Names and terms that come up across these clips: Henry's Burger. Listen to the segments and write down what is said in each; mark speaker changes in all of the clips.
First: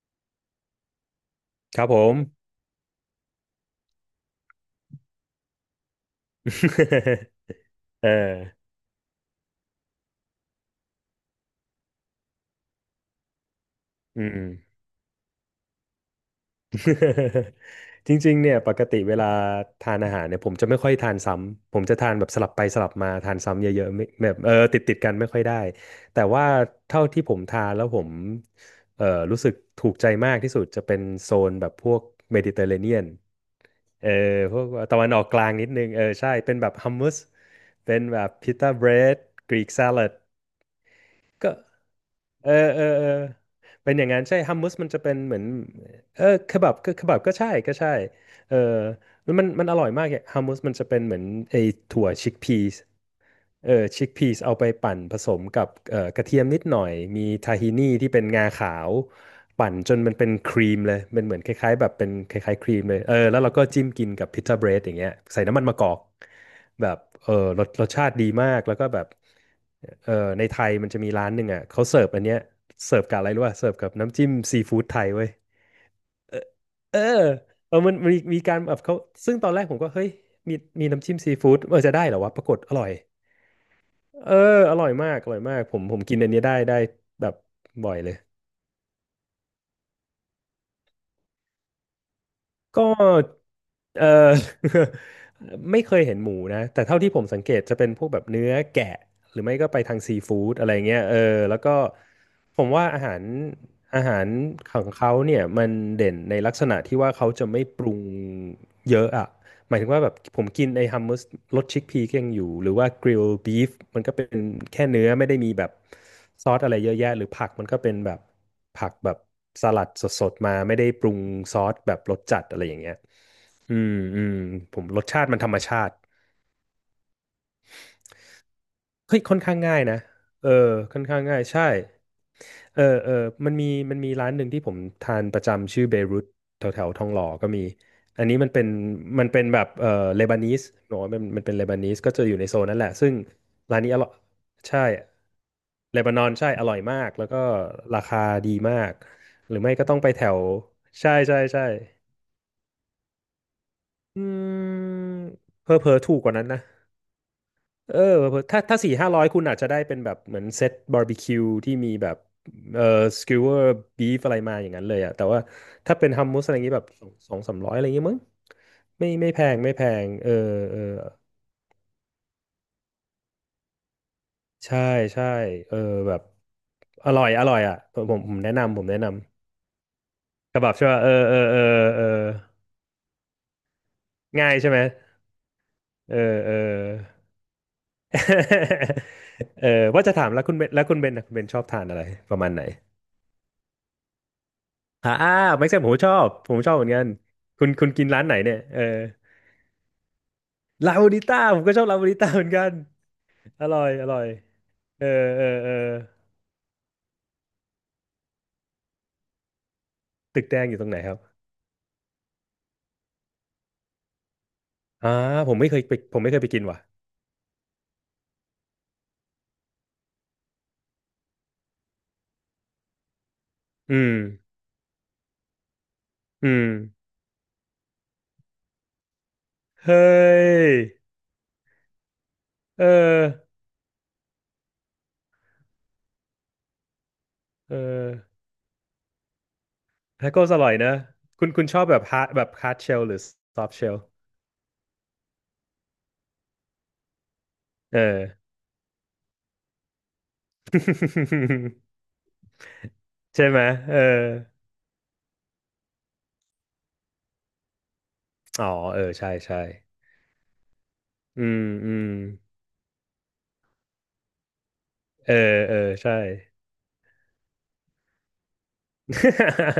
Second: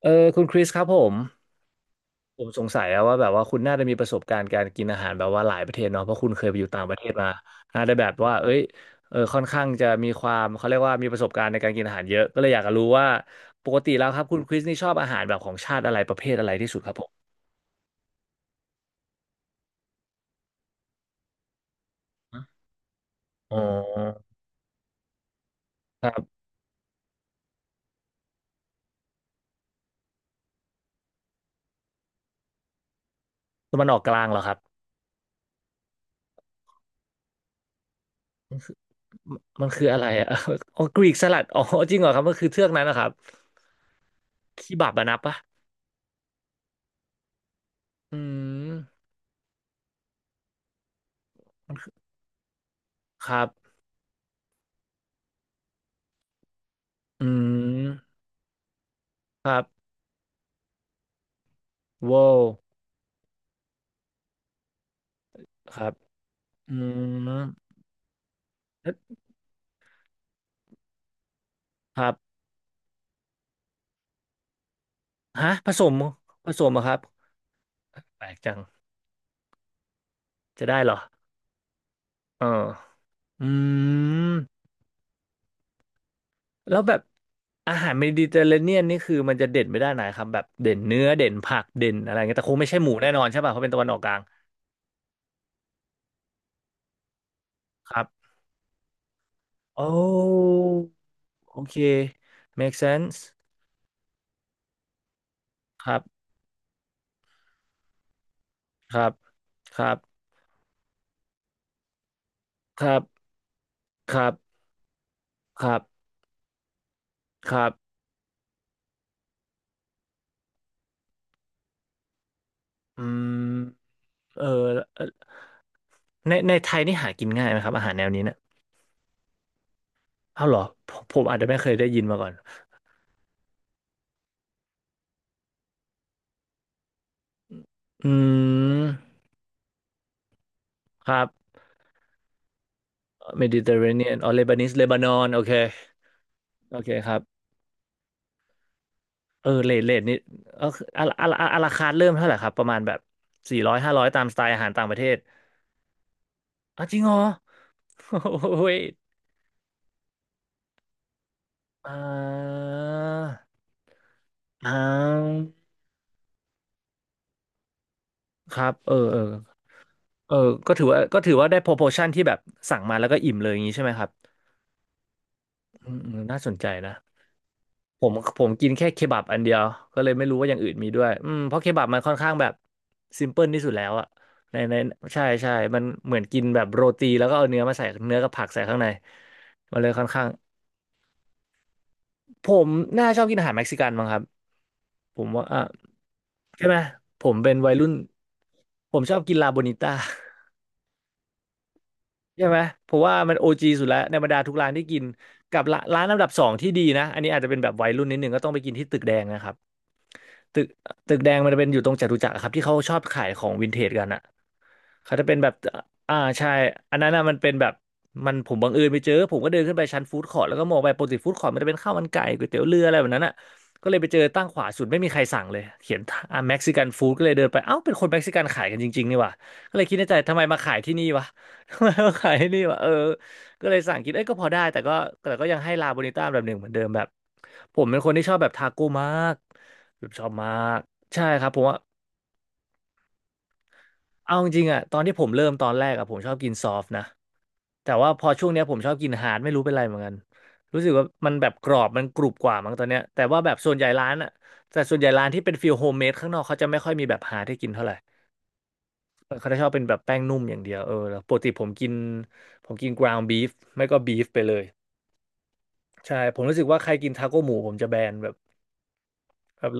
Speaker 1: เออคุณคริสครับผม
Speaker 2: ครับผม
Speaker 1: สงสัยอะว่าแบบว่าคุณน่าจะมีประสบการณ์การกินอาหารแบบว่าหลายประเทศเนาะเพราะคุณเคยไปอยู่ต่างประเทศมา น่าจะแบ
Speaker 2: เออ
Speaker 1: บว่าเอ้ยเออค่อนข้างจะมีความเขาเรียกว่ามีประสบการณ์ในการกินอาหารเยอะก็เลยอยากจะรู้ว่าปกติแล้วค
Speaker 2: อื
Speaker 1: รับคุณ
Speaker 2: ม
Speaker 1: คริสนี่ชอบอาหารแบบของชาติอะไรประเภทอะไรที่สุดครับผม
Speaker 2: จริงๆเนี่ยปกติเวลาทานอาหารเนี่ยผมจะไม่ค่อยทานซ้ำผมจะทานแบบสลับไปสลับมาทาน
Speaker 1: อ๋
Speaker 2: ซ้ำเยอะๆไม่
Speaker 1: อ
Speaker 2: แบบติดติดกันไม่ค่อยได้
Speaker 1: ค
Speaker 2: แต่
Speaker 1: รับ
Speaker 2: ว่าเท่าที่ผมทานแล้วผมเออรู้สึกถูกใจมากที่สุดจะเป็นโซนแบบพวกเมดิเตอร์เรเนียน
Speaker 1: ตะวันออก
Speaker 2: เอ
Speaker 1: ก
Speaker 2: อ
Speaker 1: ลางเหรอครั
Speaker 2: พ
Speaker 1: บ
Speaker 2: วกตะวันออกกลางนิดนึงเออใช่เป็นแบบฮัมม u สเป็นแบบพิต้าเบรดกรี
Speaker 1: มั
Speaker 2: ก
Speaker 1: น
Speaker 2: s
Speaker 1: คืออะ
Speaker 2: ลั
Speaker 1: ไร
Speaker 2: ด
Speaker 1: อะ อ๋อ กรีกสลัด
Speaker 2: ก็
Speaker 1: อ๋อจริงเหรอครับมันคื
Speaker 2: เอ
Speaker 1: อ
Speaker 2: อ
Speaker 1: เทือก
Speaker 2: เอ
Speaker 1: นั้
Speaker 2: อ
Speaker 1: นนะค
Speaker 2: เอ
Speaker 1: รั
Speaker 2: อ
Speaker 1: บ
Speaker 2: เป็นอย่างนั้นใช่ฮัมมั
Speaker 1: คี
Speaker 2: สมั
Speaker 1: บั
Speaker 2: น
Speaker 1: บ
Speaker 2: จะ
Speaker 1: อะ
Speaker 2: เป็
Speaker 1: นั
Speaker 2: น
Speaker 1: บ
Speaker 2: เห
Speaker 1: ปะ
Speaker 2: มือนเออเคบับก็เคบับก็ใช่ก็ใช่
Speaker 1: อื
Speaker 2: เออ
Speaker 1: ม
Speaker 2: แล้วมันอร่อยมากเนี่ยฮัมมูสมันจะเป็นเหมือนไอถั่วชิคพีส
Speaker 1: ครั
Speaker 2: เออ
Speaker 1: บ
Speaker 2: ชิคพีสเอาไปปั่นผสมกับกระเทียมนิดหน่อยมี
Speaker 1: อื
Speaker 2: ทาฮินี่ที่
Speaker 1: ม
Speaker 2: เป็นงาขาว
Speaker 1: ครั
Speaker 2: ปั่น
Speaker 1: บ
Speaker 2: จนมันเป็นครีมเลยเป็นเหมือนคล้ายๆแบบเป็น
Speaker 1: ว้า
Speaker 2: ค
Speaker 1: ว
Speaker 2: ล้ายๆครีมเลยแล้วเราก็จิ้มกินกับพิ t ซ a เบรดอย่างเงี้ยใส่น้ำมัน
Speaker 1: ค
Speaker 2: มะก
Speaker 1: รั
Speaker 2: อ
Speaker 1: บ
Speaker 2: ก
Speaker 1: อื
Speaker 2: แบบเอ
Speaker 1: ม
Speaker 2: อรสชาติดีมากแล้วก็แบบในไทยมันจะมีร้านหนึ่งอ่ะเขา
Speaker 1: ค
Speaker 2: เสิร์
Speaker 1: รั
Speaker 2: ฟอัน
Speaker 1: บ
Speaker 2: เนี้ยเสิร์ฟกับอะไรรู้ป่ะเสิร์ฟกับน้ำจิ้มซีฟู้ดไทยเว้ย
Speaker 1: ฮะผสมเหรอะค
Speaker 2: เอ
Speaker 1: รับ
Speaker 2: อเออมันมี
Speaker 1: แปลก
Speaker 2: มี
Speaker 1: จั
Speaker 2: การ
Speaker 1: ง
Speaker 2: แบบเขาซึ่งตอนแรกผมก็เฮ้ยมี
Speaker 1: จะได้
Speaker 2: มี
Speaker 1: เหรอ
Speaker 2: น้ำจิ้มซีฟู้ดเออจะได้เหรอวะป
Speaker 1: เอ
Speaker 2: รา
Speaker 1: อ
Speaker 2: กฏอร่อย
Speaker 1: อื
Speaker 2: เอ
Speaker 1: ม
Speaker 2: ออร่อยมากอร่อยมากผมกินอันนี้ได้
Speaker 1: แล้
Speaker 2: ได้
Speaker 1: วแบบ
Speaker 2: แบบ
Speaker 1: อาหา
Speaker 2: บ่อ
Speaker 1: ร
Speaker 2: ย
Speaker 1: เม
Speaker 2: เลย
Speaker 1: ดิเตอร์เรเนียนนี่คือมันจะเด่นไปด้านไหนครับแบบเด่นเนื้อเด่นผักเด่นอะไรเงี้ยแต่คงไม่ใช่
Speaker 2: ก็
Speaker 1: หมูแน่นอนใช่ป่ะเพราะเป็นตะวันออก
Speaker 2: เอ
Speaker 1: กลาง
Speaker 2: อ ไม่เคยเห็นหมูนะแต่เท่าที่ผมสังเกตจะเป็น
Speaker 1: ค
Speaker 2: พ
Speaker 1: รั
Speaker 2: วกแบบ
Speaker 1: บ
Speaker 2: เนื้อแกะหรือไม่ก็ไป
Speaker 1: โอ้
Speaker 2: ทางซีฟู้ดอะไรเงี้ยเออ
Speaker 1: โอ
Speaker 2: แล้ว
Speaker 1: เค
Speaker 2: ก็ผม
Speaker 1: make
Speaker 2: ว่าอา
Speaker 1: sense
Speaker 2: หารอาหารของเขาเนี่ยมัน
Speaker 1: ครับ
Speaker 2: เด่นในลักษณะที่ว่าเขาจะไม่ปรุง
Speaker 1: ค
Speaker 2: เย
Speaker 1: รั
Speaker 2: อะ
Speaker 1: บ
Speaker 2: อ่ะ ห
Speaker 1: ค
Speaker 2: มาย
Speaker 1: รั
Speaker 2: ถึง
Speaker 1: บ
Speaker 2: ว่าแบบผมกินไอ้ฮัมมัสรสชิคพีก็ยังอยู่หรือ
Speaker 1: ค
Speaker 2: ว่า
Speaker 1: รั
Speaker 2: กริล
Speaker 1: บ
Speaker 2: บีฟมัน
Speaker 1: ค
Speaker 2: ก็เป็
Speaker 1: รั
Speaker 2: น
Speaker 1: บ
Speaker 2: แค่เนื้อไม่ได้มี
Speaker 1: ค
Speaker 2: แบบ
Speaker 1: รับ
Speaker 2: ซอสอะไรเยอะแยะหรือผัก
Speaker 1: ครั
Speaker 2: มัน
Speaker 1: บ
Speaker 2: ก็เป็นแบบผักแบบสลัดสดๆมาไม่ได้ปรุงซอสแบบรสจัดอะไรอย่างเงี้ย
Speaker 1: อื
Speaker 2: อืม
Speaker 1: ม
Speaker 2: อืม
Speaker 1: เออ
Speaker 2: ผมร
Speaker 1: เอ่อ
Speaker 2: สชาติมันธรรมชาติ
Speaker 1: ในไทยนี่หากินง่ายไหมครับอาหารแนวนี้เนะ
Speaker 2: เฮ้ยค่อนข้างง่ายนะ
Speaker 1: อ้า
Speaker 2: เอ
Speaker 1: ว
Speaker 2: อ
Speaker 1: เหรอผ
Speaker 2: ค่อ
Speaker 1: ม
Speaker 2: น
Speaker 1: ผ
Speaker 2: ข้าง
Speaker 1: มอาจ
Speaker 2: ง่าย
Speaker 1: จะไม่
Speaker 2: ใช่
Speaker 1: เคยได้ยินมาก่อน
Speaker 2: เออเออมันมีมันมีร้านหนึ่งที่ผมทานประจำชื่อเบรุตแถวแถวทองหล่อก็มี
Speaker 1: อื
Speaker 2: อันนี้มันเป็น
Speaker 1: ม
Speaker 2: มันเป็นแบบเลบานีสเนาะ
Speaker 1: ค
Speaker 2: มั
Speaker 1: รั
Speaker 2: น
Speaker 1: บ
Speaker 2: มันเป็นเลบานีสก็จะอยู่ในโซนนั่นแหละซึ่ง
Speaker 1: เมดิเตอ
Speaker 2: ร้า
Speaker 1: ร์
Speaker 2: น
Speaker 1: เร
Speaker 2: นี้อ
Speaker 1: เนี
Speaker 2: ร่อย
Speaker 1: ยนอ๋อเลบานิส
Speaker 2: ใช่
Speaker 1: เลบานอนโอเค
Speaker 2: เลบานอนใช่อร่อ
Speaker 1: โอ
Speaker 2: ย
Speaker 1: เค
Speaker 2: มา
Speaker 1: ค
Speaker 2: ก
Speaker 1: รับ
Speaker 2: แล้วก็ราคาดีมาก
Speaker 1: เออ
Speaker 2: หรือ
Speaker 1: เล
Speaker 2: ไม่
Speaker 1: ท
Speaker 2: ก็ต้องไป
Speaker 1: นี่
Speaker 2: แถว
Speaker 1: เออคืออะ
Speaker 2: ใช่
Speaker 1: อะ
Speaker 2: ใช่
Speaker 1: อะอะ
Speaker 2: ใช่
Speaker 1: ราคาเริ่มเท่าไหร่ครับประมาณแบบสี่ร้อยห้าร้อยตา
Speaker 2: อื
Speaker 1: มสไตล์อาหารต่างประเท
Speaker 2: ม
Speaker 1: ศ
Speaker 2: เพอเพอๆถูกกว่านั้นนะ
Speaker 1: อ่ะจริงเหรอ
Speaker 2: เออ
Speaker 1: โ
Speaker 2: ถ้า
Speaker 1: อ้ย
Speaker 2: ถ้าสี่ห้าร้อยคุณอาจจะได้เป็นแบบเหมือนเซตบาร์บีคิวที่ มี
Speaker 1: อ่
Speaker 2: แบบ
Speaker 1: า
Speaker 2: เออสก e วเวอร์บีฟอะไรมาอ
Speaker 1: อ่
Speaker 2: ย่างนั้นเลยอะแต่ว่า
Speaker 1: า
Speaker 2: ถ้าเป็นฮัมมูสอะไรอย่างงี้แบบสองสามร้อยอะไรอย่างงี้มั้ง
Speaker 1: ครับเออ
Speaker 2: ไม่
Speaker 1: เออ
Speaker 2: ไม่แพงไม่แพงเอ
Speaker 1: เอ
Speaker 2: อ
Speaker 1: อก็
Speaker 2: เออ
Speaker 1: ถือว่าได้ proportion ที่แบบสั่งมาแล้วก็อิ่มเลยอย่างนี้ใช่ไหมครับ
Speaker 2: ใช่ใช่เออ
Speaker 1: อืมอื
Speaker 2: แบบ
Speaker 1: มน่าสนใจนะ
Speaker 2: อร่อยอร่อยอ่ะผ
Speaker 1: ผ
Speaker 2: ม
Speaker 1: ม
Speaker 2: ผมผม
Speaker 1: ผม
Speaker 2: แนะ
Speaker 1: กิน
Speaker 2: นำผ
Speaker 1: แค่
Speaker 2: มแนะ
Speaker 1: เค
Speaker 2: น
Speaker 1: บับอันเดียวก็เลยไม่รู้ว่าอ
Speaker 2: ำก
Speaker 1: ย่าง
Speaker 2: ระ
Speaker 1: อื่
Speaker 2: บับ
Speaker 1: น
Speaker 2: ใช่
Speaker 1: มี
Speaker 2: ป่ะ
Speaker 1: ด้ว
Speaker 2: เอ
Speaker 1: ย
Speaker 2: อ
Speaker 1: อื
Speaker 2: เอ
Speaker 1: ม
Speaker 2: อ
Speaker 1: เพ
Speaker 2: เอ
Speaker 1: ราะ
Speaker 2: อ
Speaker 1: เคบับมัน
Speaker 2: เออ
Speaker 1: ค่อนข้างแบบซิมเพิลที่สุดแล้วอะ
Speaker 2: ง่าย
Speaker 1: ใน
Speaker 2: ใช่
Speaker 1: ใน
Speaker 2: ไหม
Speaker 1: ใช่มันเห
Speaker 2: เอ
Speaker 1: มื
Speaker 2: อ
Speaker 1: อนกิน
Speaker 2: เออ
Speaker 1: แบบโรตีแล้วก็เอาเนื้อมาใส่เนื้อกับผักใส่ข้างใน
Speaker 2: เออ
Speaker 1: มันเลยค่
Speaker 2: ว่า
Speaker 1: อน
Speaker 2: จะ
Speaker 1: ข้า
Speaker 2: ถา
Speaker 1: ง
Speaker 2: มแล้วคุณเบนแล้วคุณเบนชอบทานอะไรประ
Speaker 1: ผ
Speaker 2: มาณไหน
Speaker 1: มน่าชอบกินอาหารเม็กซิกันมั้งครับ
Speaker 2: อ่า
Speaker 1: ผมว่าอ่ะ
Speaker 2: แม็กซ์ผมชอบผม
Speaker 1: ใช่
Speaker 2: ชอ
Speaker 1: ไห
Speaker 2: บ
Speaker 1: ม
Speaker 2: เหมือนกัน
Speaker 1: ผมเป็น
Speaker 2: คุณ
Speaker 1: วัย
Speaker 2: คุ
Speaker 1: รุ่น
Speaker 2: ณกินร้านไหนเนี่ยเออ
Speaker 1: ผมชอบกินลาโบนิต้า
Speaker 2: ลาบูดิต้าผมก็ชอบลาบูดิต้าเห
Speaker 1: ใช่
Speaker 2: มือน
Speaker 1: ไหม
Speaker 2: กัน
Speaker 1: เพราะว่ามันโอ
Speaker 2: อ
Speaker 1: จี
Speaker 2: ร่อ
Speaker 1: สุด
Speaker 2: ย
Speaker 1: แล้ว
Speaker 2: อ
Speaker 1: ใน
Speaker 2: ร่อ
Speaker 1: บ
Speaker 2: ย
Speaker 1: รรดาทุกร้านที่กิ
Speaker 2: เอ
Speaker 1: น
Speaker 2: อเออ
Speaker 1: กับ
Speaker 2: เออ
Speaker 1: ร้านอันดับสองที่ดีนะอันนี้อาจจะเป็นแบบวัยรุ่นนิดนึงก็ต้องไปกินที่ตึกแดงนะครับ
Speaker 2: ตึกแด
Speaker 1: ตึก
Speaker 2: งอยู่ตรงไหนค
Speaker 1: ตึ
Speaker 2: รับ
Speaker 1: กแดงมันจะเป็นอยู่ตรงจตุจักรอะครับที่เขาชอบขายของวินเทจกันอะ
Speaker 2: อ่า
Speaker 1: เขาจะเป็นแบ
Speaker 2: ผ
Speaker 1: บ
Speaker 2: มไม่เคยไปผ
Speaker 1: อ่า
Speaker 2: มไม่เคย
Speaker 1: ใช่
Speaker 2: ไปกินว่ะ
Speaker 1: อันนั้นนะมันเป็นแบบมันผมบังเอิญไปเจอ ผมก็เดินขึ้นไปชั้นฟู้ดคอร์ทแล้วก็มองไปปกติฟู้ดคอร์ทมันจะเป็นข้าวมันไก่ก๋วยเตี๋ยวเรืออะไรแบบนั้นอ่ะก็
Speaker 2: อื
Speaker 1: เลยไป
Speaker 2: ม
Speaker 1: เจอตั้งขวาสุดไม่มีใครสั่งเลย เขียนอ่า
Speaker 2: อื
Speaker 1: เม็ก
Speaker 2: ม
Speaker 1: ซิกันฟู้ดก็เลยเดินไปเอ้าเป็นคนเม็กซิกันขายกันจริงๆนี่หว่าก็เลยคิ
Speaker 2: เฮ้
Speaker 1: ดในใจทำไมมา
Speaker 2: ย
Speaker 1: ขายที่นี่วะ ทำไมมาขายที่นี่วะ
Speaker 2: เออ
Speaker 1: เออก็เลยสั่งกินเอ้ยก็พอได้แต่ก็ยังให้ลาโบนิต้าแบบหนึ่งเหมือนเดิมแบบ
Speaker 2: เอ
Speaker 1: ผมเป็นค
Speaker 2: อ
Speaker 1: นที่ชอบแบบทาโก้มากแบบชอ
Speaker 2: ทา
Speaker 1: บ
Speaker 2: โก้
Speaker 1: มา
Speaker 2: อร่อย
Speaker 1: ก
Speaker 2: นะ
Speaker 1: ใช่ค
Speaker 2: คุ
Speaker 1: รั
Speaker 2: ณ
Speaker 1: บผ
Speaker 2: คุ
Speaker 1: ม
Speaker 2: ณช
Speaker 1: ว่า
Speaker 2: อบแบบฮาร์ดเชลหรือซอฟ t ์เชล
Speaker 1: เอาจริงๆอ่ะตอนที่ผมเริ่มตอนแรกอ่ะผมชอบกินซอฟต์นะแต่
Speaker 2: เอ
Speaker 1: ว่าพ
Speaker 2: อ
Speaker 1: อช่วงเนี้ยผมชอบกินฮาร์ดไม่รู้เป็นไรเหมือนกันรู้สึกว่ามันแบบกรอบมันกรุบกว่ามั้งตอนเนี้ยแต่ ว่า
Speaker 2: ใช่
Speaker 1: แบบ
Speaker 2: ไหม
Speaker 1: ส่วนใหญ่
Speaker 2: เออ
Speaker 1: ร้านอ่ะแต่ส่วนใหญ่ร้านที่เป็นฟิลโฮมเมดข้างนอกเขาจะไม่ค่อยมีแบบฮาร์ดให้กินเท่าไหร่
Speaker 2: อ๋อเออใช่
Speaker 1: เขาจะ
Speaker 2: ใช่
Speaker 1: ชอบเป็นแบบแป้งนุ่มอย่างเดียวเออแล้วปก
Speaker 2: อื
Speaker 1: ติ
Speaker 2: ม
Speaker 1: ผมกิ
Speaker 2: อื
Speaker 1: น
Speaker 2: ม
Speaker 1: กราวน์บีฟไม่ก็บีฟไปเลย
Speaker 2: เออเออใช่
Speaker 1: ใช่ผมรู้สึกว่าใครกินทาโก้หมูผมจะแบนแบบ แบบ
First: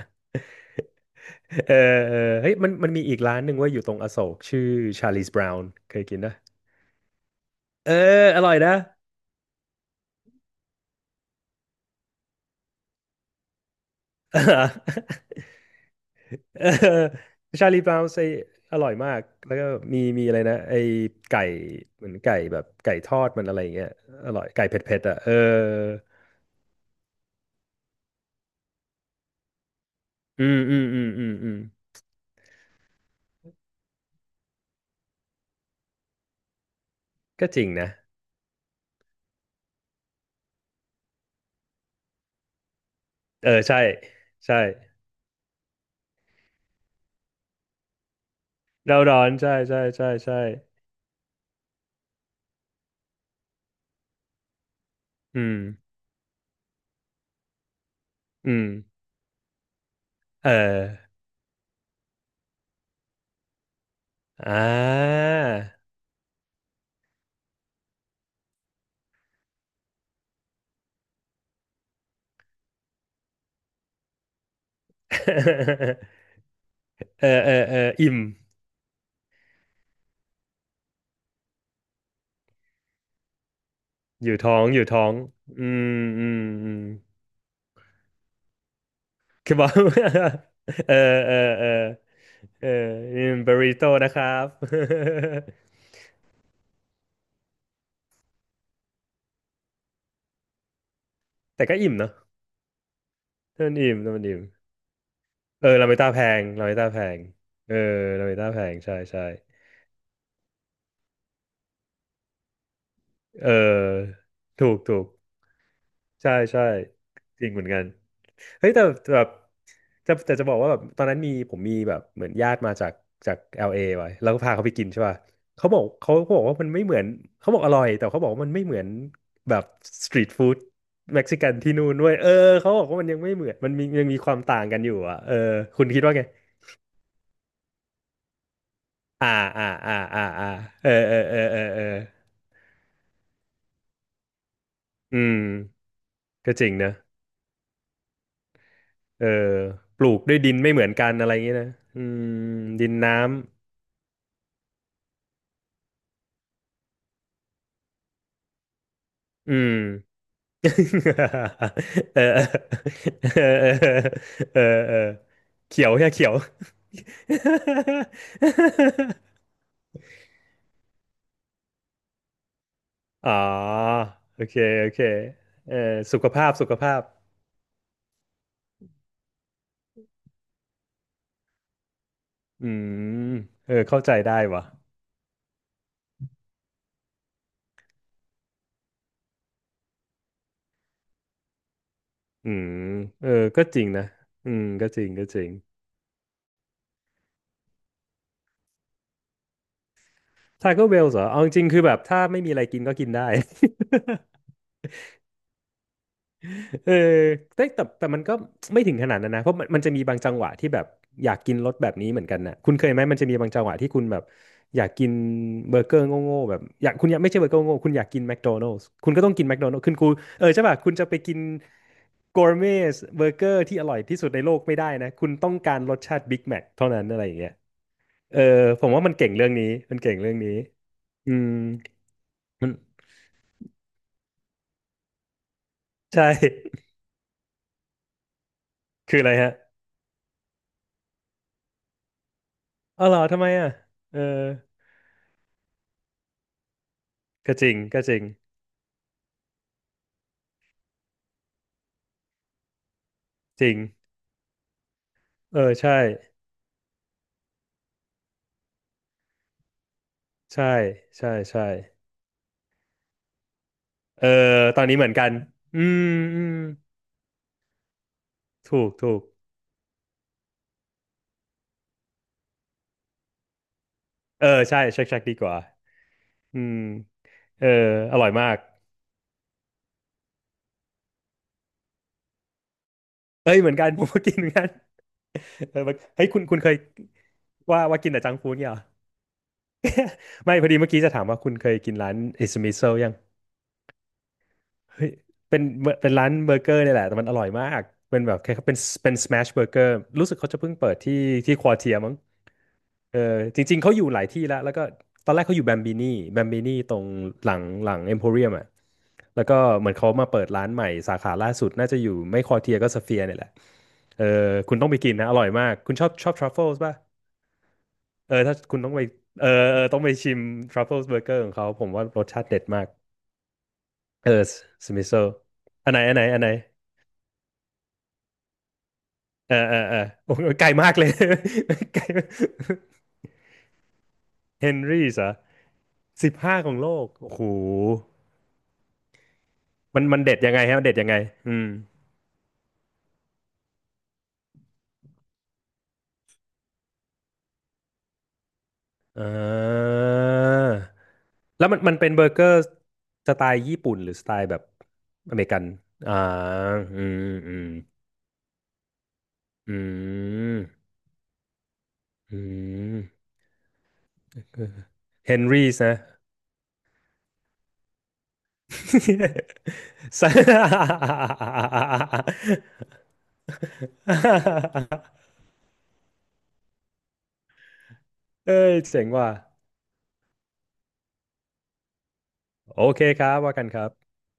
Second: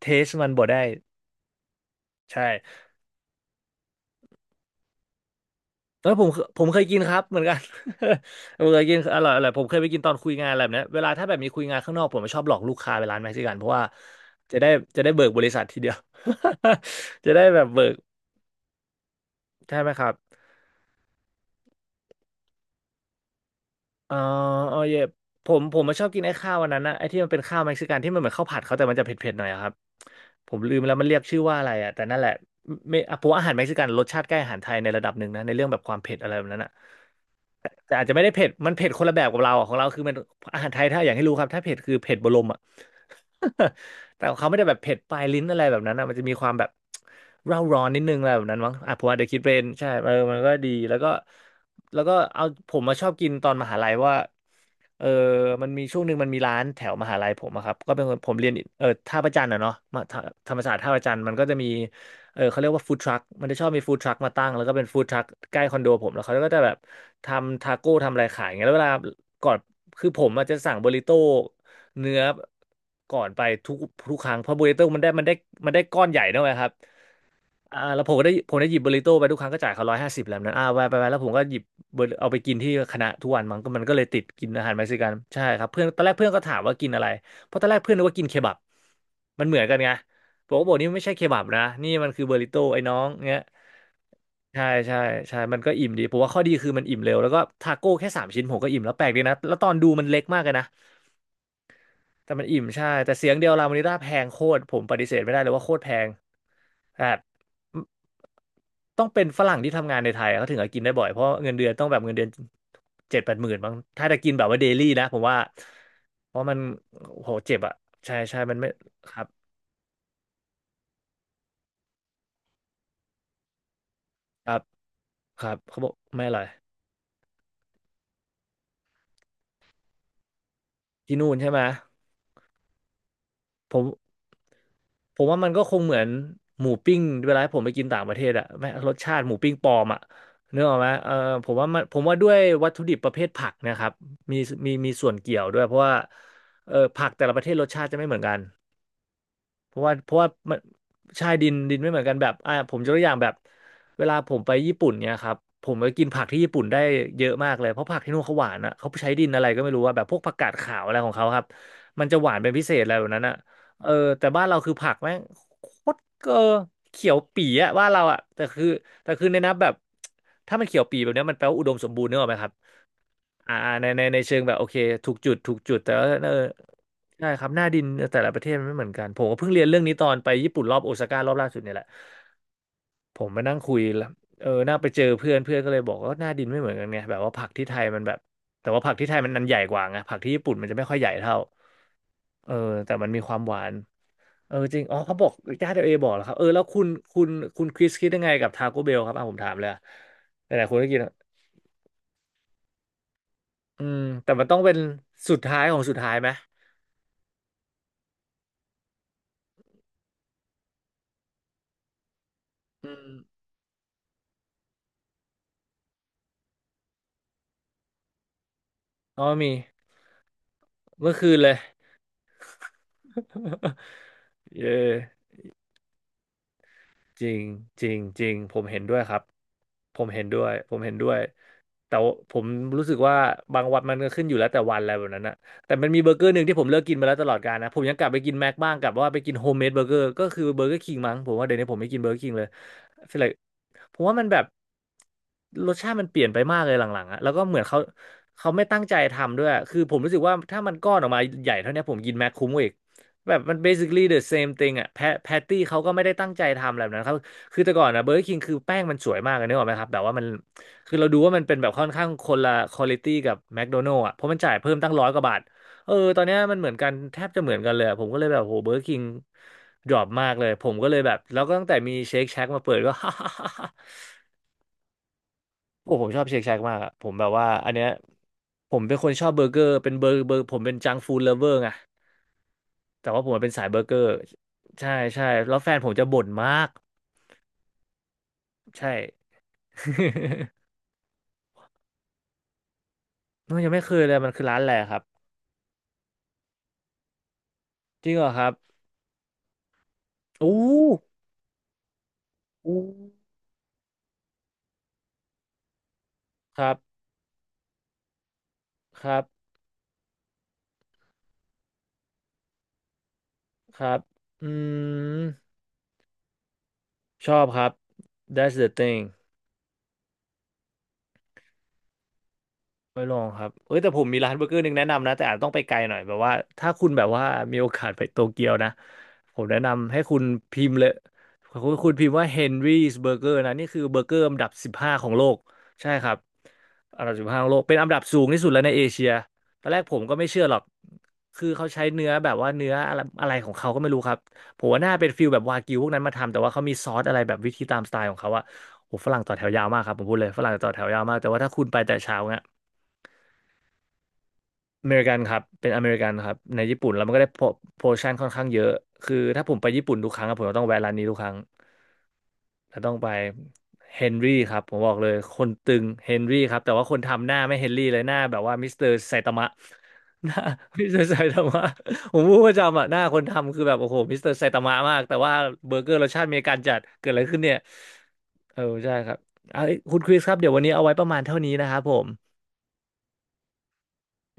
Speaker 1: เทสมันบ่ได้
Speaker 2: เออเออ
Speaker 1: ใช่
Speaker 2: เฮ้ยมันมีอีกร้านหนึ่งเว่าอยู่ตรงอโศกชื่อชาลีสบราวน์เคย
Speaker 1: แล้ว
Speaker 2: กินนะ
Speaker 1: ผมเคยกินครับเหมือนกัน
Speaker 2: เอออร่อย
Speaker 1: ผม
Speaker 2: นะ
Speaker 1: เคยกินอร่อยผมเคยไปกินตอนคุยงานอะไรแบบเนี้ยเวลาถ้าแบบมีคุยงานข้างนอกผมชอบหลอกลูกค้าไปร้านเม็กซิกันเพราะว่าจะได้จะได้เบิกบริ ษัททีเดียว
Speaker 2: เออ
Speaker 1: จะได้แบบ
Speaker 2: ชาลี
Speaker 1: เบิ
Speaker 2: บ
Speaker 1: ก
Speaker 2: ราวน์ไออร่อยมากแล้วก็
Speaker 1: ใช่ไหม
Speaker 2: มี
Speaker 1: ครับ
Speaker 2: มีอะไรนะไอไก่เหมือนไก่แบบไก่ทอดมันอะไรอย่างเงี้ย
Speaker 1: อ๋อ
Speaker 2: อร่อยไก่เผ
Speaker 1: อ๋อ
Speaker 2: ็
Speaker 1: เย่
Speaker 2: ดๆอ่ะเออ
Speaker 1: ผมมาชอบกินไอ้ข้าววันนั้นนะไอ้ที่มันเป็นข้าวเม็กซิกันที่มันเหมือนข้าวผัดเขาแต่มันจะเผ็ดๆหน่อยอะครับ
Speaker 2: อื
Speaker 1: ผม
Speaker 2: ม
Speaker 1: ลื
Speaker 2: อื
Speaker 1: ม
Speaker 2: ม
Speaker 1: แล้ว
Speaker 2: อื
Speaker 1: มัน
Speaker 2: ม
Speaker 1: เรียก
Speaker 2: อืม
Speaker 1: ชื่อ
Speaker 2: อื
Speaker 1: ว่า
Speaker 2: ม
Speaker 1: อะไรอ่ะแต่นั่นแหละไม่อ่ะผมว่าอาหารเม็กซิกันรสชาติใกล้อาหารไทยในระดับหนึ่งนะในเรื่องแบบความเผ็ดอะไรแบบนั้นอ่ะ
Speaker 2: ก็จริ
Speaker 1: แต่
Speaker 2: งนะ
Speaker 1: แต่อาจจะไม่ได้เผ็ดมันเผ็ดคนละแบบกับเราอะของเราคือมันอาหารไทยถ้าอย่างให้รู้ครับถ้าเผ็ดคือเผ็ดบะลมอะ
Speaker 2: เออใช่
Speaker 1: แต่ของเขา
Speaker 2: ใช่
Speaker 1: ไม่ได้แบบเผ็ดปลายลิ้นอะไรแบบนั้นนะมันจะมีความแบบเร่าร้อนนิดนึงอะไรแบบนั้นมั้งอ่ะ
Speaker 2: เรา
Speaker 1: ผม
Speaker 2: ร้
Speaker 1: อาจ
Speaker 2: อ
Speaker 1: จะ
Speaker 2: น
Speaker 1: คิดเป็
Speaker 2: ใช่
Speaker 1: น
Speaker 2: ใช่
Speaker 1: ใช่
Speaker 2: ใช่
Speaker 1: เออ
Speaker 2: ใช่
Speaker 1: มันก็ดีแล้วก็เอาผมมาชอบกินตอนมหาลัยว่าเออ
Speaker 2: อืม
Speaker 1: มันมีช่วงหนึ่งมันมีร้านแถวมหาลัยผมอะครับก็เป็นคนผมเรียน
Speaker 2: อืม
Speaker 1: เออท่าพระจันทร์อะเนาะมาธ
Speaker 2: เอ
Speaker 1: ธรรมศาสตร์ท่าพระจัน
Speaker 2: อ
Speaker 1: ทร์มันก็จะมีเออเขาเรียกว่าฟู้ดทรัคมันจะชอบมีฟู้ดทรัคมาตั้ง
Speaker 2: อ่
Speaker 1: แล้วก็เป็นฟู้ดทรัค
Speaker 2: า
Speaker 1: ใกล้คอนโดผมแล้วเขาก็จะแบบทำทาโก้ทำอะไรขายอย่างเงี้ยแล้วเวลาก่อนคือผมอาจจะสั่งบริโต้ เนื้อก่อนไปทุกครั้งเพราะบูริโต้มันได้ก้อนใหญ่ด้วยครับ
Speaker 2: เออเออเอ
Speaker 1: อ่า
Speaker 2: อ
Speaker 1: แล้ว
Speaker 2: อิ่ม
Speaker 1: ผมได้หยิบบูริโต้ไปทุกครั้งก็จ่ายเขา150แล้วนั้นอ่าไปไปไปแล้วผมก็หยิบ burrito เอาไปกินที่คณะทุกวันมันก็เลยติด
Speaker 2: อยู่
Speaker 1: กิน
Speaker 2: ท้อ
Speaker 1: อา
Speaker 2: ง
Speaker 1: หาร
Speaker 2: อยู่
Speaker 1: เม็กซิ
Speaker 2: ท้อ
Speaker 1: กัน
Speaker 2: ง
Speaker 1: ใช่ค
Speaker 2: อื
Speaker 1: รับเพื่อน
Speaker 2: ม
Speaker 1: ตอนแรก
Speaker 2: อื
Speaker 1: เพื่อน
Speaker 2: ม
Speaker 1: ก็ถาม
Speaker 2: อื
Speaker 1: ว่า
Speaker 2: ม
Speaker 1: กินอะไรเพราะตอนแรกเพื่อนนึกว่ากินเคบับมัน
Speaker 2: คื
Speaker 1: เห
Speaker 2: อ
Speaker 1: มือ
Speaker 2: บ
Speaker 1: น
Speaker 2: อก
Speaker 1: กันไงผมก็บอกนี่
Speaker 2: เออ
Speaker 1: ไม่ใช่เค
Speaker 2: เออ
Speaker 1: บับนะ
Speaker 2: เออ
Speaker 1: นี่มันคือเบอริโต้
Speaker 2: เออ
Speaker 1: ไอ้น้อง
Speaker 2: นี่
Speaker 1: เงี้ย
Speaker 2: บาริโต้นะครับ
Speaker 1: ใช่ใช่ใช่มันก็อิ่ มดีผมว่าข้อดีคือมันอิ่มเร็วแล้วก็ทาโก้แค่3 ชิ้นผมก็อิ่มแล้วแปลกดีนะแล้วตอนดูมันเล็กมากเลยนะ
Speaker 2: แต่ก็อิ่มเนาะ
Speaker 1: แต่มันอิ่มใช่แต่เสียงเดียวลา
Speaker 2: ถ้ามั
Speaker 1: มอ
Speaker 2: น
Speaker 1: นิ
Speaker 2: อิ่
Speaker 1: ต้า
Speaker 2: ม
Speaker 1: แพ
Speaker 2: ถ้ามัน
Speaker 1: ง
Speaker 2: อิ่
Speaker 1: โค
Speaker 2: ม
Speaker 1: ตรผมปฏิเสธไม่ได้เลยว่า
Speaker 2: เอ
Speaker 1: โค
Speaker 2: อ
Speaker 1: ตร
Speaker 2: ลา
Speaker 1: แพ
Speaker 2: เม
Speaker 1: ง
Speaker 2: ต้าแพงลาเมต้าแพ
Speaker 1: แบบ
Speaker 2: งเออลาเมต้าแพงใช่
Speaker 1: ต้อง
Speaker 2: ใช่
Speaker 1: เป็นฝรั่งที่ทำงานในไทยเขาถึงจะกินได้บ่อยเพราะเงินเดือนต้องแบบเงินเดือนเจ็ดแปดห
Speaker 2: เ
Speaker 1: มื่นบางถ้าจะ
Speaker 2: ออ
Speaker 1: กินแบบว่าเด
Speaker 2: ถูก
Speaker 1: ลี่
Speaker 2: ถู
Speaker 1: นะ
Speaker 2: ก
Speaker 1: ผมว่า
Speaker 2: ใช่
Speaker 1: เพราะมัน
Speaker 2: ใช่
Speaker 1: โห
Speaker 2: จริง
Speaker 1: เจ็บ
Speaker 2: เหมือน
Speaker 1: อ่ะ
Speaker 2: กัน
Speaker 1: ใช่ใช่มัน
Speaker 2: เฮ้
Speaker 1: ไม่
Speaker 2: ยแต่
Speaker 1: ค
Speaker 2: แบ
Speaker 1: รับ
Speaker 2: บจะแต่จะบอกว่าแบบตอนนั้นผมมีแบบเหมือนญาติมาจาก l อลเอไว้แล้วก็
Speaker 1: ค
Speaker 2: พา
Speaker 1: รับ
Speaker 2: เขาไปกินใช่ป่ะ
Speaker 1: ครับ
Speaker 2: เขาบอ
Speaker 1: เขา
Speaker 2: ก
Speaker 1: บอก
Speaker 2: เขา
Speaker 1: ไม่อ
Speaker 2: เขาบ
Speaker 1: ร่
Speaker 2: อ
Speaker 1: อ
Speaker 2: ก
Speaker 1: ย
Speaker 2: ว่ามันไม่เหมือนเขาบอกอร่อยแต่เขาบอกว่ามันไม่เหมือนแบบสตรีทฟู้ด
Speaker 1: ที่
Speaker 2: เม็ก
Speaker 1: นู่น
Speaker 2: ซิ
Speaker 1: ใช่
Speaker 2: กัน
Speaker 1: ไหม
Speaker 2: ที่นู่นด้วยเออเขาบอกว่ามันยังไม่เหมือนมัน
Speaker 1: ผ
Speaker 2: มี
Speaker 1: ม
Speaker 2: ยังมีความต่างกันอยู่
Speaker 1: ผ
Speaker 2: อ่ะ
Speaker 1: ม
Speaker 2: เออ
Speaker 1: ว่ามันก็คง
Speaker 2: คุณ
Speaker 1: เหมื
Speaker 2: คิ
Speaker 1: อ
Speaker 2: ด
Speaker 1: น
Speaker 2: ว่าไง
Speaker 1: หมูปิ้งเวลาผมไปกินต่างประเทศอะแม่งรสชาติ
Speaker 2: อ่า
Speaker 1: หมูปิ้งป
Speaker 2: อ่า
Speaker 1: ลอม
Speaker 2: อ่า
Speaker 1: อะ
Speaker 2: อ่าอ่า
Speaker 1: นึกออกไห
Speaker 2: เอ
Speaker 1: ม
Speaker 2: อ
Speaker 1: เออ
Speaker 2: เออเออ
Speaker 1: ผม
Speaker 2: เออ
Speaker 1: ว่ามั
Speaker 2: เอ
Speaker 1: น
Speaker 2: อ
Speaker 1: ผมว่าด้วยวัตถุดิบประเภทผักนะครับมีมีส่วน
Speaker 2: อื
Speaker 1: เกี่ย
Speaker 2: ม
Speaker 1: วด้วยเพราะว่า
Speaker 2: ก็จริ
Speaker 1: เอ
Speaker 2: ง
Speaker 1: อ
Speaker 2: นะ
Speaker 1: ผักแต่ละประเทศรสชาติจะไม่เหมือนกัน
Speaker 2: เออ
Speaker 1: เพราะว่า
Speaker 2: ป
Speaker 1: เพ
Speaker 2: ลู
Speaker 1: ราะ
Speaker 2: ก
Speaker 1: ว่า
Speaker 2: ด้วยดิ
Speaker 1: มั
Speaker 2: น
Speaker 1: น
Speaker 2: ไม่เหมือนกัน
Speaker 1: ใช่
Speaker 2: อะไรอย่าง
Speaker 1: ดิน
Speaker 2: เงี้ยนะ
Speaker 1: ดินไม่เหมือ
Speaker 2: อื
Speaker 1: นกันแบบอ่า
Speaker 2: ม
Speaker 1: ผมย
Speaker 2: ดิ
Speaker 1: ก
Speaker 2: น
Speaker 1: ตัวอย่างแบ
Speaker 2: น้ำ
Speaker 1: บเวลาผมไปญี่ปุ่นเนี่ยครับผมก็กินผักที่ญี่ปุ่นได้เยอะมากเลยเพราะผักที่นู่นเขาหวานอะเขาใช้ดินอะไร
Speaker 2: อื
Speaker 1: ก็ไม่
Speaker 2: ม
Speaker 1: รู้ว่าแบบพวกผักกาดขาวอะไรของเขาครับ มันจะ
Speaker 2: เอ
Speaker 1: หวานเป็นพิเศ
Speaker 2: อ
Speaker 1: ษอะไรแบบนั้นอะ
Speaker 2: เออเอ
Speaker 1: เอ
Speaker 2: อ
Speaker 1: อแต่บ้านเรา
Speaker 2: เออ
Speaker 1: คือผั
Speaker 2: เอ
Speaker 1: ก
Speaker 2: อ
Speaker 1: แม่งโค
Speaker 2: เขียว
Speaker 1: ตร
Speaker 2: แค่
Speaker 1: เก
Speaker 2: เขีย
Speaker 1: อ
Speaker 2: ว
Speaker 1: เขียวปี๋อะบ้านเราอะแต่คือแต่คือในนับแบบถ้ามันเขียวปี๋แบบเนี้ยมันแปลว่าอุดมสมบูรณ์เนกอะไหมครับ
Speaker 2: อ๋อ
Speaker 1: อ่าในเชิง
Speaker 2: โอ
Speaker 1: แบบ
Speaker 2: เค
Speaker 1: โอเค
Speaker 2: โอเค
Speaker 1: ถูกจุดถูกจุ
Speaker 2: เอ
Speaker 1: ดแต่
Speaker 2: อ
Speaker 1: ว่า
Speaker 2: สุข
Speaker 1: เออ
Speaker 2: ภาพสุขภาพ
Speaker 1: ใช่ครับหน้าดินแต่ละประเทศมันไม่เหมือนกันผมก็เพิ่งเรียนเรื่องนี้ตอนไปญี่ปุ่นรอบโอซาก้ารอบล่าสุดเนี่ยแหละ
Speaker 2: อื
Speaker 1: ผม
Speaker 2: ม
Speaker 1: มานั่ง
Speaker 2: เอ
Speaker 1: คุ
Speaker 2: อ
Speaker 1: ย
Speaker 2: เข้า
Speaker 1: แล้ว
Speaker 2: ใจได้
Speaker 1: เออ
Speaker 2: วะ
Speaker 1: นั่งไปเจอเพื่อนเพื่อนก็เลยบอกว่าหน้าดินไม่เหมือนกันไงแบบว่าผักที่ไทยมันแบบแต่ว่าผักที่ไทยมันนันใหญ่กว่าไงผักที่ญี่ปุ่นมันจะไม่ค่อยใหญ่เท่าเอ
Speaker 2: อื
Speaker 1: อ
Speaker 2: ม
Speaker 1: แต่มันมี
Speaker 2: เออ
Speaker 1: ความหวา
Speaker 2: ก็
Speaker 1: น
Speaker 2: จริงนะอื
Speaker 1: เออ
Speaker 2: ม
Speaker 1: จริง
Speaker 2: ก็
Speaker 1: อ๋อ
Speaker 2: จริง
Speaker 1: เขาบ
Speaker 2: ก็
Speaker 1: อก
Speaker 2: จริง
Speaker 1: ญาติเอบอกเหรอครับเออแล้วคุณคุณคุณคริสคิดยังไงกับทาโก้เบลครับอ่ะผมถามเลยอะหลายๆ
Speaker 2: ทา
Speaker 1: คน
Speaker 2: โก้
Speaker 1: ก็
Speaker 2: เบ
Speaker 1: กิน
Speaker 2: ล
Speaker 1: อะ
Speaker 2: เหรอเอาจริงๆคือแบบถ้าไม่มีอะไรกินก็กินได้
Speaker 1: อืมแต่ มันต้องเป็นสุดท้ายของสุดท้ายไหม
Speaker 2: เออแต่มันก็ไม่ถึงขนาดนั้นนะเพราะมันจะมีบางจังหวะที่แบบอยากกินรสแบบนี้เหมือนกันนะคุณเค
Speaker 1: อื
Speaker 2: ยไหม
Speaker 1: ม
Speaker 2: มันจะมีบางจังหวะที่คุณแบบอยากกินเบอร์เกอร์โง่ๆแบบอยากคุณอยากไม่ใช่เบอร์เกอร์โง่ๆคุณอยากกินแมคโดนัล s ์คุณ
Speaker 1: อ๋
Speaker 2: ก็
Speaker 1: อ
Speaker 2: ต้องกิน
Speaker 1: มี
Speaker 2: แมคโดนัล s ์คุณกูเออใช่ป่ะคุณจะ
Speaker 1: เมื่
Speaker 2: ไป
Speaker 1: อคื
Speaker 2: กิ
Speaker 1: น
Speaker 2: น
Speaker 1: เลย
Speaker 2: กอร์เมสเบอร์เกอร์ที่อร่อยที่สุดในโล ก
Speaker 1: เอ
Speaker 2: ไม่ได้นะคุ
Speaker 1: อ
Speaker 2: ณต้องการรสชาติบิ๊กแมคเท่านั้นอะ
Speaker 1: จ
Speaker 2: ไรอ
Speaker 1: ริ
Speaker 2: ย่าง
Speaker 1: ง
Speaker 2: เงี้ย
Speaker 1: จริงจริง
Speaker 2: เออ
Speaker 1: ผมเห็
Speaker 2: ผ
Speaker 1: น
Speaker 2: ม
Speaker 1: ด้วย
Speaker 2: ว่ามั
Speaker 1: ค
Speaker 2: น
Speaker 1: รับ
Speaker 2: เก่งเรื่องนี้มั
Speaker 1: ผ
Speaker 2: น
Speaker 1: ม
Speaker 2: เก่ง
Speaker 1: เห็น
Speaker 2: เรื่อง
Speaker 1: ด้ว
Speaker 2: นี้
Speaker 1: ยผมเห็นด้วย
Speaker 2: อืม
Speaker 1: แต่ว่าผม
Speaker 2: มัน
Speaker 1: รู้สึกว่าบางวันมันก็ขึ้นอยู่แล้วแต่วันอะไรแบบนั้นนะแต่มันมีเบอร์เก
Speaker 2: ใช่
Speaker 1: อร์หนึ่ง ที่ผมเลิกกินมาแล้วตลอดกาลนะผมยังกลับไปกินแม็กบ้างกลับว่า
Speaker 2: คื
Speaker 1: ไป
Speaker 2: ออะ
Speaker 1: กิ
Speaker 2: ไร
Speaker 1: นโฮ
Speaker 2: ฮะ
Speaker 1: มเมดเบอร์เกอร์ก็คือเบอร์เกอร์คิงมั้งผมว่าเดี๋ยวนี้ผมไม่กินเบอร์เกอร์คิงเลย
Speaker 2: อ๋อเหร
Speaker 1: feel
Speaker 2: อ
Speaker 1: like
Speaker 2: ทำไมอ่ะ
Speaker 1: ผมว่า
Speaker 2: เออ
Speaker 1: มันแบบรสชาติมันเปลี่ยนไปมากเลยหลังๆอะแล้วก็
Speaker 2: ก็
Speaker 1: เหมือน
Speaker 2: จริง
Speaker 1: เขา
Speaker 2: ก็จริง
Speaker 1: เขาไม่ตั้งใจทำด้วยคือผมรู้สึกว่าถ้ามันก้อนออกมาใหญ่เท่าเนี้ยผมกินแม็กคุ้มกว่าอีก แบบมัน
Speaker 2: จริง
Speaker 1: basically the same thing อ่ะแพตตี้
Speaker 2: เออ
Speaker 1: เขาก็
Speaker 2: ใช่
Speaker 1: ไม่ได้ตั้งใจทำแบบนั้นครับคือแต่ก่อนนะเบอร์ k i คิงคือแป้งมันสวยมากเลยนึกออกไหมครับแบบว่ามัน
Speaker 2: ใช่
Speaker 1: คือเราดู
Speaker 2: ใช่
Speaker 1: ว่ามันเป็น
Speaker 2: ใช่
Speaker 1: แบบค่อนข้างคนละควอลิตี้กับแม d โดนัล s ์อ่ะเพ
Speaker 2: เออ
Speaker 1: ราะมันจ่ายเพิ่ม
Speaker 2: ตอน
Speaker 1: ตั้ง
Speaker 2: นี้
Speaker 1: ร้
Speaker 2: เห
Speaker 1: อย
Speaker 2: มือน
Speaker 1: กว่า
Speaker 2: กัน
Speaker 1: บาท
Speaker 2: อื
Speaker 1: เออ
Speaker 2: ม
Speaker 1: ตอนเนี้ย
Speaker 2: อืม
Speaker 1: มันเหมือนกันแทบจะเหมือนกันเลยอะผมก็เลยแบบโหเบอร์ k
Speaker 2: ถู
Speaker 1: i
Speaker 2: ก
Speaker 1: คิง
Speaker 2: ถูก
Speaker 1: ดรอปมากเลยผมก็เลยแบบแล้วก็ตั้งแต่มีเชคแช c กมาเปิดก็
Speaker 2: เออใช่ชักดีกว่า
Speaker 1: โอ้ผมชอบเชคแช a ก
Speaker 2: อื
Speaker 1: มา
Speaker 2: ม
Speaker 1: กอะผมแบบว่า
Speaker 2: เออ
Speaker 1: อันเนี้ย
Speaker 2: อร่อยมาก
Speaker 1: ผมเป็นคนชอบเบอร์เกอร์เป็นเบอร์ผมเป็นจังฟู้ดเลเวอร์ไง แต่ว่าผมเป็
Speaker 2: เอ้
Speaker 1: น
Speaker 2: ย
Speaker 1: สาย
Speaker 2: เหมือ
Speaker 1: เบ
Speaker 2: น
Speaker 1: อ
Speaker 2: กั
Speaker 1: ร์
Speaker 2: น
Speaker 1: เกอ
Speaker 2: ผม
Speaker 1: ร์
Speaker 2: ก็กินเหมือนกัน
Speaker 1: ใช่ใช่แล้วแฟ
Speaker 2: เอ
Speaker 1: น
Speaker 2: อ
Speaker 1: ผมจะบ่
Speaker 2: เฮ้
Speaker 1: น
Speaker 2: ยคุณ
Speaker 1: มา
Speaker 2: คุณเค
Speaker 1: ก
Speaker 2: ยว่ากินแต่จังก์ฟู้ดเนี่ยเหรอ
Speaker 1: ใช่
Speaker 2: ไม่พอดี เมื่อกี้จะถามว่าคุณเคยกินร้านอิสมิโซยัง
Speaker 1: น้องยังไม่เคยเลยมันคือร้านอะไรครับ
Speaker 2: เฮ้ยเป็นเป็นร้านเบอร์เกอร์เนี่ยแหละแต่มันอร่อยมาก
Speaker 1: จริง
Speaker 2: เป็น
Speaker 1: เหรอ
Speaker 2: แบบ
Speaker 1: ค
Speaker 2: ค
Speaker 1: รับ
Speaker 2: ล้ายๆเป็นสแมชเบอร์เกอร์รู้สึกเขา
Speaker 1: อู้
Speaker 2: จะเพิ่งเปิดที่ที่ควอเทียมั้ง
Speaker 1: อู้
Speaker 2: เออจริงๆเขาอยู่หลายที่แล้ว แล้วก็ตอนแรกเขาอยู่แบมบินี่แบมบิ
Speaker 1: ครั
Speaker 2: นี่ตร
Speaker 1: บ
Speaker 2: งหลังเอ็มโพเรียมอ่ะ
Speaker 1: ครับ
Speaker 2: แล้วก็เหมือนเขามาเปิดร้านใหม่สาขาล่าสุดน่าจะอยู่ไม่คอเทียก็สเฟียร์เนี่ยแหละ
Speaker 1: ครับ
Speaker 2: เออ
Speaker 1: อื
Speaker 2: คุณต้องไปกิน
Speaker 1: ม
Speaker 2: นะอร่อยมากคุณชอบทรัฟเฟิลส์ป่ะ
Speaker 1: ชอบครับ
Speaker 2: เออ
Speaker 1: that's
Speaker 2: ถ้า
Speaker 1: the
Speaker 2: คุณต้อง
Speaker 1: thing
Speaker 2: ไปเออเออต้องไปชิมทรัฟเฟิลส์เบอร์เกอร์ของเขาผมว่ารสชาติเด็ดมาก
Speaker 1: ไม่ลองครับเอ้ยแต่ผมมี
Speaker 2: เอ
Speaker 1: ร้า
Speaker 2: อ
Speaker 1: นเบอร์เกอร์หนึงแนะ
Speaker 2: สมิ
Speaker 1: นำนะ
Speaker 2: โซ
Speaker 1: แต่อาจต้องไปไกลหน่อยแบบว่า
Speaker 2: อันไหน
Speaker 1: ถ้าคุณแบบว่ามีโอกาสไปโตเกียวนะผม
Speaker 2: เอ
Speaker 1: แนะ
Speaker 2: อเออ
Speaker 1: นำ
Speaker 2: เอ
Speaker 1: ให้
Speaker 2: อ
Speaker 1: คุณ
Speaker 2: โอ้โห
Speaker 1: พิ
Speaker 2: ไกล
Speaker 1: มพ์เล
Speaker 2: มา
Speaker 1: ย
Speaker 2: กเลย
Speaker 1: คุณ
Speaker 2: ไกล
Speaker 1: พิมพ์ว่า Henry's Burger นะนี่คือเบอร์เกอร์อันดับ
Speaker 2: เฮ
Speaker 1: สิบ
Speaker 2: น
Speaker 1: ห้าข
Speaker 2: รี่
Speaker 1: อง
Speaker 2: ส
Speaker 1: โล
Speaker 2: อะ
Speaker 1: กใช่ครับ
Speaker 2: สิบห้าของโล
Speaker 1: อัน
Speaker 2: ก
Speaker 1: ดับสิบ
Speaker 2: โอ้
Speaker 1: ห้า
Speaker 2: โห
Speaker 1: ของโลกเป็นอันดับสูงที่สุดแล้วในเอเชียตอนแรกผ
Speaker 2: มั
Speaker 1: ม
Speaker 2: น
Speaker 1: ก็
Speaker 2: มัน
Speaker 1: ไม่
Speaker 2: เด็ด
Speaker 1: เชื่อ
Speaker 2: ยั
Speaker 1: หร
Speaker 2: ง
Speaker 1: อ
Speaker 2: ไง
Speaker 1: ก
Speaker 2: ฮะมันเด็ดยังไง
Speaker 1: คือ
Speaker 2: อื
Speaker 1: เขา
Speaker 2: ม
Speaker 1: ใช้เนื้อแบบว่าเนื้ออะไรอะไรของเขาก็ไม่รู้ครับผมว่าน่าเป็นฟิลแบบวากิวพวกนั้นมาทำแต่ว่าเขามีซอสอะไรแบบวิธีตามสไตล์ของเขาอะโอ้ฝรั่ง
Speaker 2: อ่
Speaker 1: ต่อแถวยาวมากครับผมพูดเลยฝรั่ง
Speaker 2: า
Speaker 1: ต่อแถวยาวมากแต่ว่าถ้าคุ
Speaker 2: แล้
Speaker 1: ณ
Speaker 2: ว
Speaker 1: ไป
Speaker 2: มันมั
Speaker 1: แต่
Speaker 2: นเป็น
Speaker 1: เช้า
Speaker 2: เบอร์
Speaker 1: เนี่
Speaker 2: เก
Speaker 1: ย
Speaker 2: อร์สไตล์ญี่ปุ่นหรือสไตล์แบบ
Speaker 1: อเมริกันค
Speaker 2: อ
Speaker 1: รั
Speaker 2: เม
Speaker 1: บ
Speaker 2: ริกัน
Speaker 1: เป็นอเมริกัน
Speaker 2: อ่า
Speaker 1: ครับในญี่ปุ่นแล้
Speaker 2: อื
Speaker 1: วมัน
Speaker 2: ม
Speaker 1: ก็ได้
Speaker 2: อืม
Speaker 1: โพชั่นค่อนข้างเยอะคือถ้าผมไป
Speaker 2: อื
Speaker 1: ญี่ปุ่นทุกครั้งอะผมจะ
Speaker 2: ม
Speaker 1: ต้องแวะร้านนี้ทุกครั้ง
Speaker 2: อื
Speaker 1: จะต้องไป
Speaker 2: ม
Speaker 1: เฮนรี่ครับผมบอกเลย
Speaker 2: เฮ
Speaker 1: ค
Speaker 2: น
Speaker 1: น
Speaker 2: รี่
Speaker 1: ตึง
Speaker 2: นะ
Speaker 1: เฮนรี่ครับแต่ว่าคนทำหน้าไม่เฮนรี่เลยหน้าแบบว่ามิสเตอร์ไซตามะ
Speaker 2: ส
Speaker 1: หน้า มิส เตอร์ไซตามะผมพูดประจำอะหน้าคนทำคือแบบโอ้โหมิสเตอร์ไซตามะมากแต่ว่าเบอร์เกอร์รสชาติอเมริกันจัดเกิดอะไรขึ้นเนี่ย
Speaker 2: เอ้
Speaker 1: เออ
Speaker 2: ย
Speaker 1: ใช่
Speaker 2: เจ๋ง
Speaker 1: ครับ
Speaker 2: ว่ะ
Speaker 1: เอาคุณคริสครับเดี๋ยววันนี้เอาไว้ประมาณเท่านี้นะครับผม
Speaker 2: โอเคครับว่ากันครับ